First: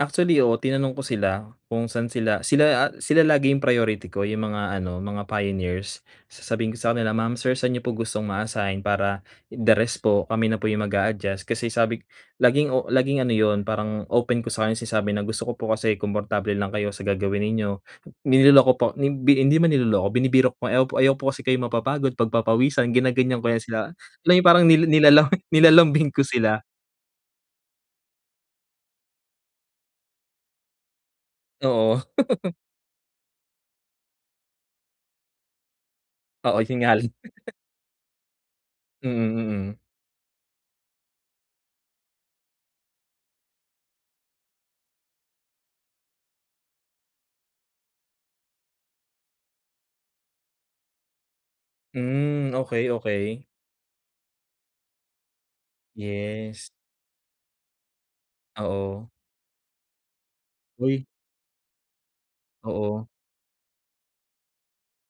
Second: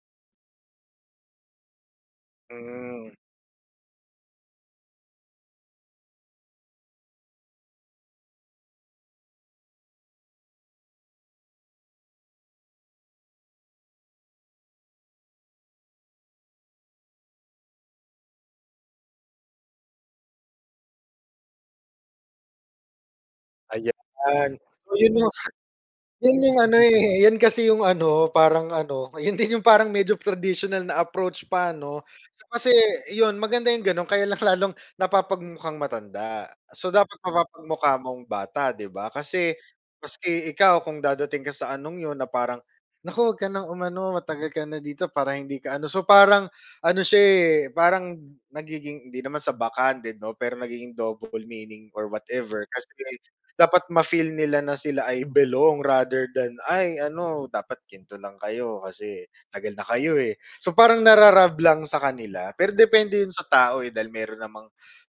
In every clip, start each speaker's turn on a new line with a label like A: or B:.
A: Actually, oo. Tinanong ko sila, kung saan sila, sila a
B: Hmm.
A: sila lagi 'yong priority ko 'yong mga ano, mga pioneers. Sasabihin ko sa kanila, "Ma'am, sir, sa'n n'yo po gustong ma-assign? Para, the rest po kami na po 'yong mag-a-adjust." kasi sabi laging o laging ano 'yon, parang open ko sa kanya sinasabi na gusto ko po kasi komportable lang kayo sa gagawin ninyo. Niloloko po ni bi hindi 'man niloloko binibiro ko, "Ayaw ayaw ko po kasi kayong mapapagod, pagpapawisan," ginaganyan ko 'yan sila. 'Yon lang 'yong
B: Ayan.
A: parang ni
B: So, 'yon
A: nilala
B: 'yong
A: nilalambing ko
B: 'yon 'yong
A: sila.
B: ano, eh, 'yan kasi 'yong ano, parang ano, 'yon din 'yong parang medyo traditional na approach pa, 'no?
A: Oo.
B: So, kasi, iyon maganda 'yong gano'n, kaya lang lalong napapag-mukhang matanda.
A: Oo, 'yon
B: So,
A: nga rin.
B: dapat mapapag-mukha mong bata, 'di ba?
A: Mm,
B: Kasi,
A: mm.
B: maski ikaw kung dadating ka sa anong 'yon na parang "Naku, wag ka ng umano, matagal ka na dito para hindi ka ano," so, parang ano s'ya, eh, parang nagiging hindi naman sa backhanded 'no, pero nagiging double meaning or
A: Hmm.
B: whatever.
A: Okey,
B: Kasi,
A: okey.
B: dapat ma-feel nila na sila ay belong rather than,
A: Yes.
B: ay "Ano, dapat ganito lang kayo
A: Oo.
B: kasi tagal na kayo eh." So, parang
A: Uy.
B: naru-rub lang sa kanila pero
A: Oo.
B: depende 'yon sa tao, eh, dahil meron namang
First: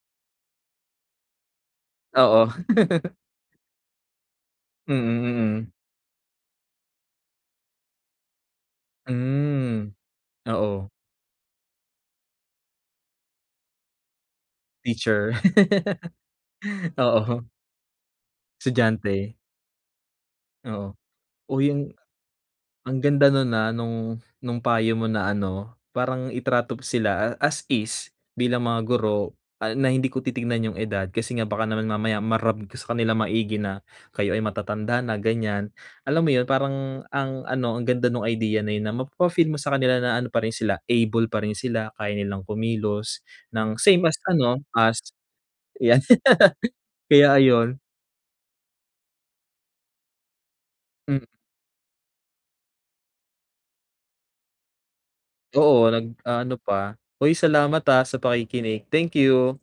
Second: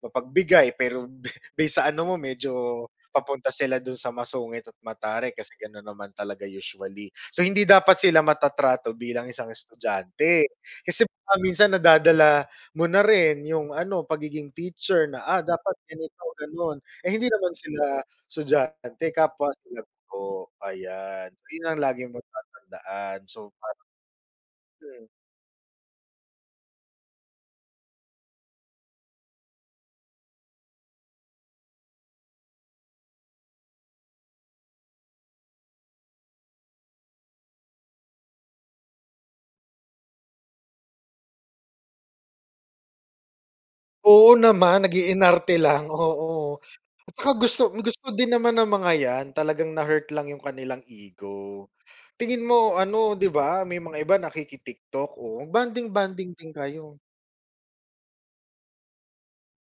B: mapagbigay pero be base sa ano mo
A: Oo.
B: medyo, papunta sila do'n sa masungit at
A: Mm,
B: mataray, kasi
A: mm.
B: gano'n naman talaga, usually. So, hindi dapat sila matatrato bilang isang
A: Hmm.
B: estudyante,
A: Oo.
B: kasi baka minsan nadadala mo na rin 'yong ano pagiging teacher na,
A: Teacher.
B: "Ah, dapat ganito, ganon," eh, hindi
A: Oo.
B: naman sila estudyante,
A: Estudyante.
B: kapwa sila guro,
A: Oo.
B: ayan. 'Yon
A: Uy,
B: ang
A: ang
B: lagi mong
A: ang
B: tatandaan,
A: ganda no'n,
B: so
A: ah,
B: parang
A: no'ng no'ng payo mo
B: hmm.
A: na ano, parang itrato mo sila as is, bilang mga guro. Ah, na hindi ko titingnan 'yong edad kasi nga baka naman mamaya ma-rub ko sa kanilang maigi na kayo ay matatanda na, ganyan. Alam mo 'yon, parang ang ano ang ganda no'ng idea na 'yon na mapapa-feel mo sa kanila na ano pa rin sila able pa rin sila, kaya nilang kumilos ng same as
B: Oo
A: ano
B: naman,
A: as
B: nag-iinarte lang,
A: 'yan.
B: oo. At tsaka
A: Kaya,
B: gusto
A: ayun.
B: gusto din naman ng mga yan talagang na-hurt lang 'yong kanilang
A: Mm.
B: ego. Tingin mo ano, 'di ba, may mga iba nakiki TikTok, o
A: Oo,
B: bonding-bonding din
A: nag-a-ano
B: kayo.
A: pa. Hoy, salamat, ah, sa pakikinig. Thank you.